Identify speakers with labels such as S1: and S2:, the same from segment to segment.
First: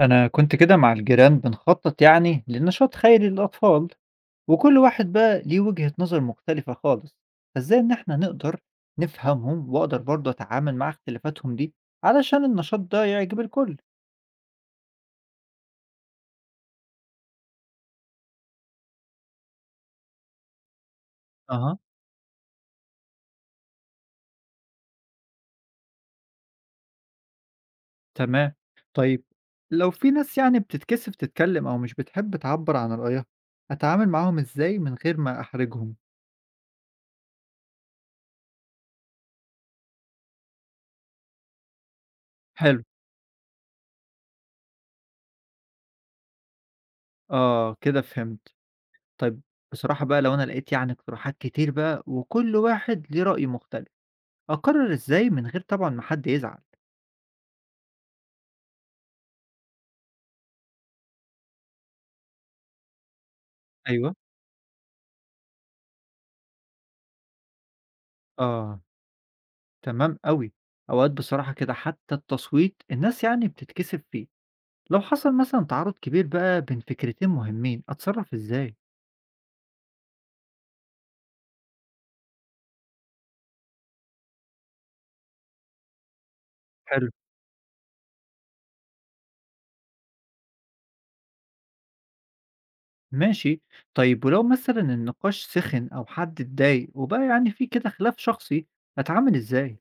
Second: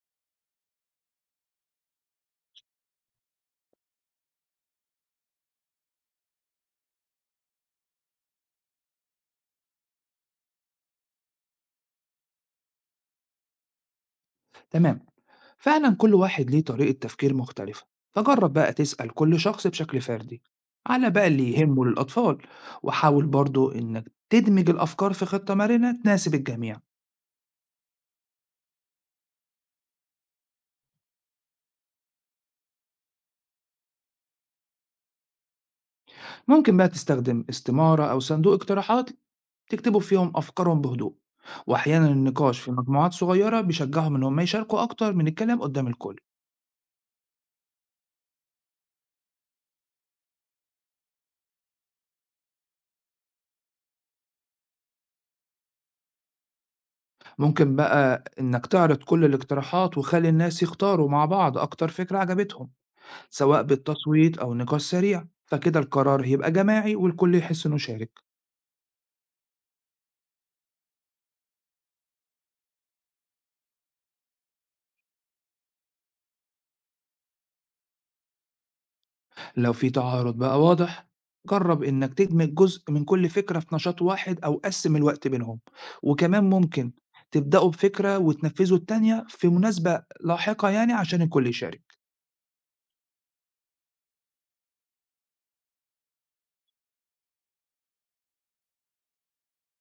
S1: أنا كنت كده مع الجيران بنخطط يعني لنشاط خيري للأطفال، وكل واحد بقى ليه وجهة نظر مختلفة خالص. فإزاي إن إحنا نقدر نفهمهم وأقدر برضه أتعامل مع اختلافاتهم دي علشان النشاط ده يعجب الكل؟
S2: تمام. فعلا كل واحد ليه طريقة تفكير مختلفة، فجرب بقى تسأل كل شخص بشكل فردي على بقى اللي
S1: اها.
S2: يهمه للأطفال. وحاول برضو إنك تدمج الأفكار في خطة مرنة تناسب الجميع.
S1: تمام. طيب، لو في ناس يعني بتتكسف تتكلم او مش بتحب تعبر عن رأيها، اتعامل معاهم ازاي من غير ما احرجهم؟
S2: ممكن بقى تستخدم استمارة أو صندوق اقتراحات تكتبوا فيهم أفكارهم بهدوء. وأحيانا النقاش في
S1: حلو.
S2: مجموعات صغيرة بيشجعهم إن هم يشاركوا أكتر من الكلام قدام الكل.
S1: آه كده فهمت. طيب، بصراحة بقى لو أنا لقيت يعني اقتراحات كتير بقى وكل واحد ليه رأي مختلف، أقرر إزاي من غير طبعًا ما حد يزعل؟
S2: ممكن بقى إنك تعرض كل الاقتراحات وخلي الناس يختاروا مع بعض أكتر فكرة عجبتهم، سواء
S1: أيوه.
S2: بالتصويت أو نقاش سريع. فكده القرار هيبقى جماعي والكل يحس إنه شارك.
S1: آه، تمام أوي. أوقات بصراحة كده حتى التصويت الناس يعني بتتكسف فيه. لو حصل مثلًا تعارض كبير بقى بين فكرتين مهمين، أتصرف إزاي؟
S2: لو في تعارض بقى واضح، جرب إنك تدمج جزء من كل فكرة في نشاط واحد أو قسم الوقت بينهم. وكمان ممكن
S1: حلو.
S2: تبدأوا بفكرة وتنفذوا التانية في مناسبة لاحقة، يعني عشان الكل يشارك.
S1: ماشي، طيب ولو مثلًا النقاش سخن أو حد اتضايق وبقى يعني في كده خلاف شخصي، أتعامل إزاي؟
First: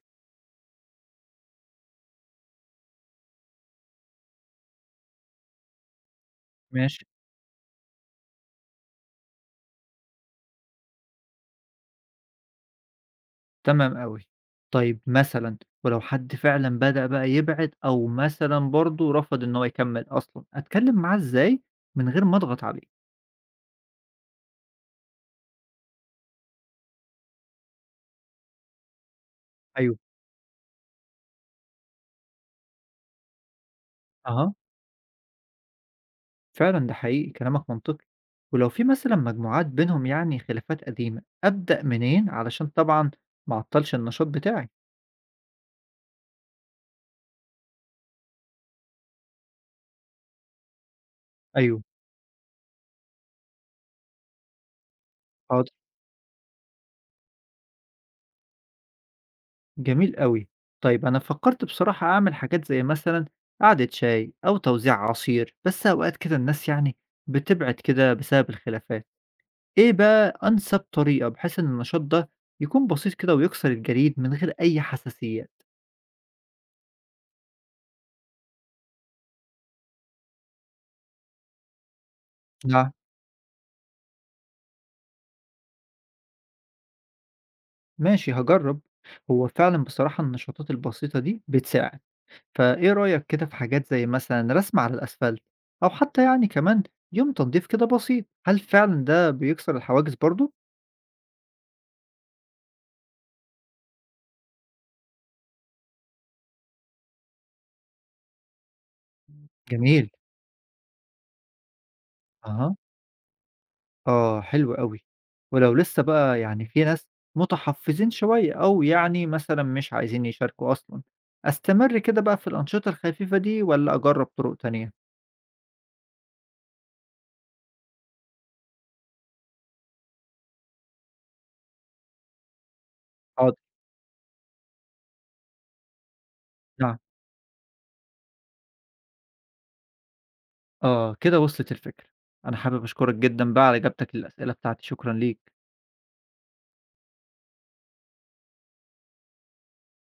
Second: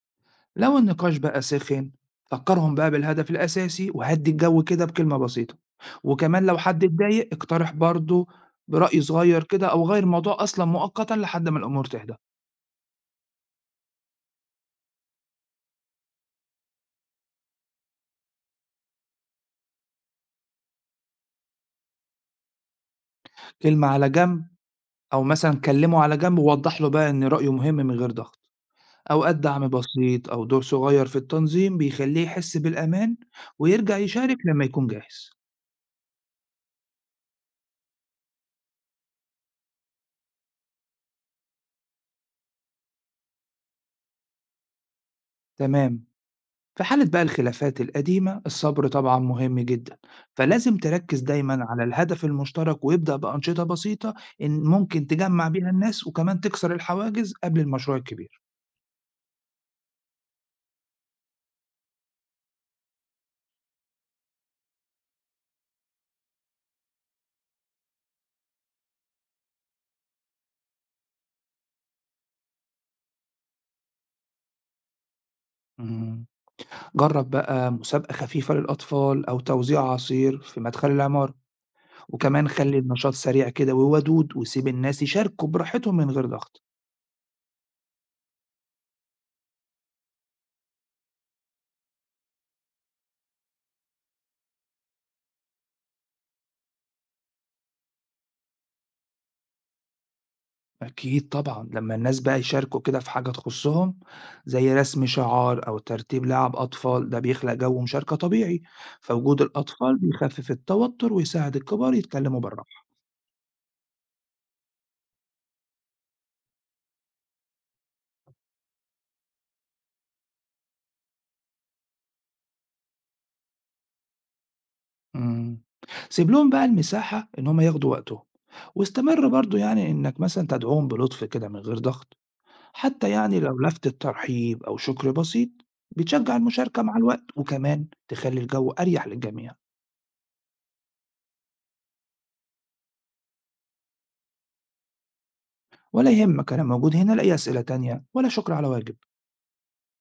S2: لو النقاش بقى سخن، فكرهم بقى بالهدف الأساسي وهدي الجو كده بكلمة بسيطة. وكمان لو حد
S1: ماشي.
S2: اتضايق اقترح برضه برأي صغير كده أو غير الموضوع أصلا مؤقتا لحد ما الأمور تهدى.
S1: تمام أوي. طيب مثلًا، ولو حد فعلًا بدأ بقى يبعد أو مثلًا برضه رفض إن هو يكمّل أصلًا، أتكلم معاه إزاي من غير ما أضغط عليه؟
S2: كلمة على جنب، أو مثلًا كلّمه على جنب ووضّح له بقى إن رأيه مهم من غير ضغط، أوقات دعم
S1: أيوه،
S2: بسيط أو دور صغير في التنظيم بيخلّيه يحس بالأمان ويرجع يشارك
S1: أها،
S2: لمّا يكون جاهز.
S1: فعلًا ده حقيقي كلامك منطقي. ولو في مثلًا مجموعات بينهم يعني خلافات قديمة، أبدأ منين علشان طبعًا ما اعطّلش النشاط بتاعي؟
S2: تمام، في حالة بقى الخلافات القديمة الصبر طبعًا مهم جدًا، فلازم تركّز دايمًا
S1: أيوه،
S2: على الهدف المشترك وابدأ بأنشطة بسيطة إن ممكن تجمّع بيها
S1: حاضر،
S2: الناس وكمان تكسر الحواجز قبل المشروع الكبير.
S1: جميل أوي. طيب أنا فكّرت بصراحة أعمل حاجات زي مثلًا قعدة شاي أو توزيع عصير، بس أوقات كده الناس يعني بتبعد كده بسبب الخلافات. إيه بقى أنسب طريقة بحيث إن النشاط ده يكون بسيط كده ويكسر الجليد من غير أي حساسيات؟
S2: إمم، جرّب بقى مسابقة خفيفة للأطفال أو توزيع عصير في مدخل العمارة. وكمان خلّي
S1: نعم.
S2: النشاط سريع كده وودود، وسيب الناس يشاركوا براحتهم من غير ضغط.
S1: ماشي هاجرّب. هو فعلًا بصراحة النشاطات البسيطة دي بتساعد. فإيه رأيك كده في حاجات زي مثلًا رسم على الأسفلت أو حتى يعني كمان يوم تنضيف كده بسيط، هل فعلًا ده بيكسر الحواجز برضه؟
S2: أكيد طبعًا. لمّا الناس بقى يشاركوا كده في حاجة تخصهم، زي رسم شعار أو ترتيب لعب أطفال، ده بيخلق جو مشاركة طبيعي، فوجود الأطفال
S1: جميل.
S2: بيخفف التوتر ويساعد الكبار يتكلموا
S1: أها،
S2: بالراحة.
S1: آه حلو أوي. ولو لسه بقى يعني في ناس متحفّظين شوية أو يعني مثلًا مش عايزين يشاركوا أصلًا، أستمر كده بقى في الأنشطة الخفيفة دي والّا أجرّب طرق تانية؟
S2: إمم، سيب لهم بقى المساحة إن هُم ياخدوا وقتهم، واستمر برضه يعني إنك مثلًا تدعوهم بلطف كده من غير ضغط. حتى يعني
S1: حاضر،
S2: لو لفتة ترحيب أو شكر بسيط بتشجع المشاركة
S1: نعم.
S2: مع الوقت وكمان تخلي الجو أريح للجميع.
S1: آه، كده وصلت الفكرة. أنا حابب أشكرك جدًا بقى على إجابتك للأسئلة بتاعتي، شكرًا ليك.
S2: ولا يهمك، أنا موجود هنا لأي أسئلة تانية، ولا شكر على واجب.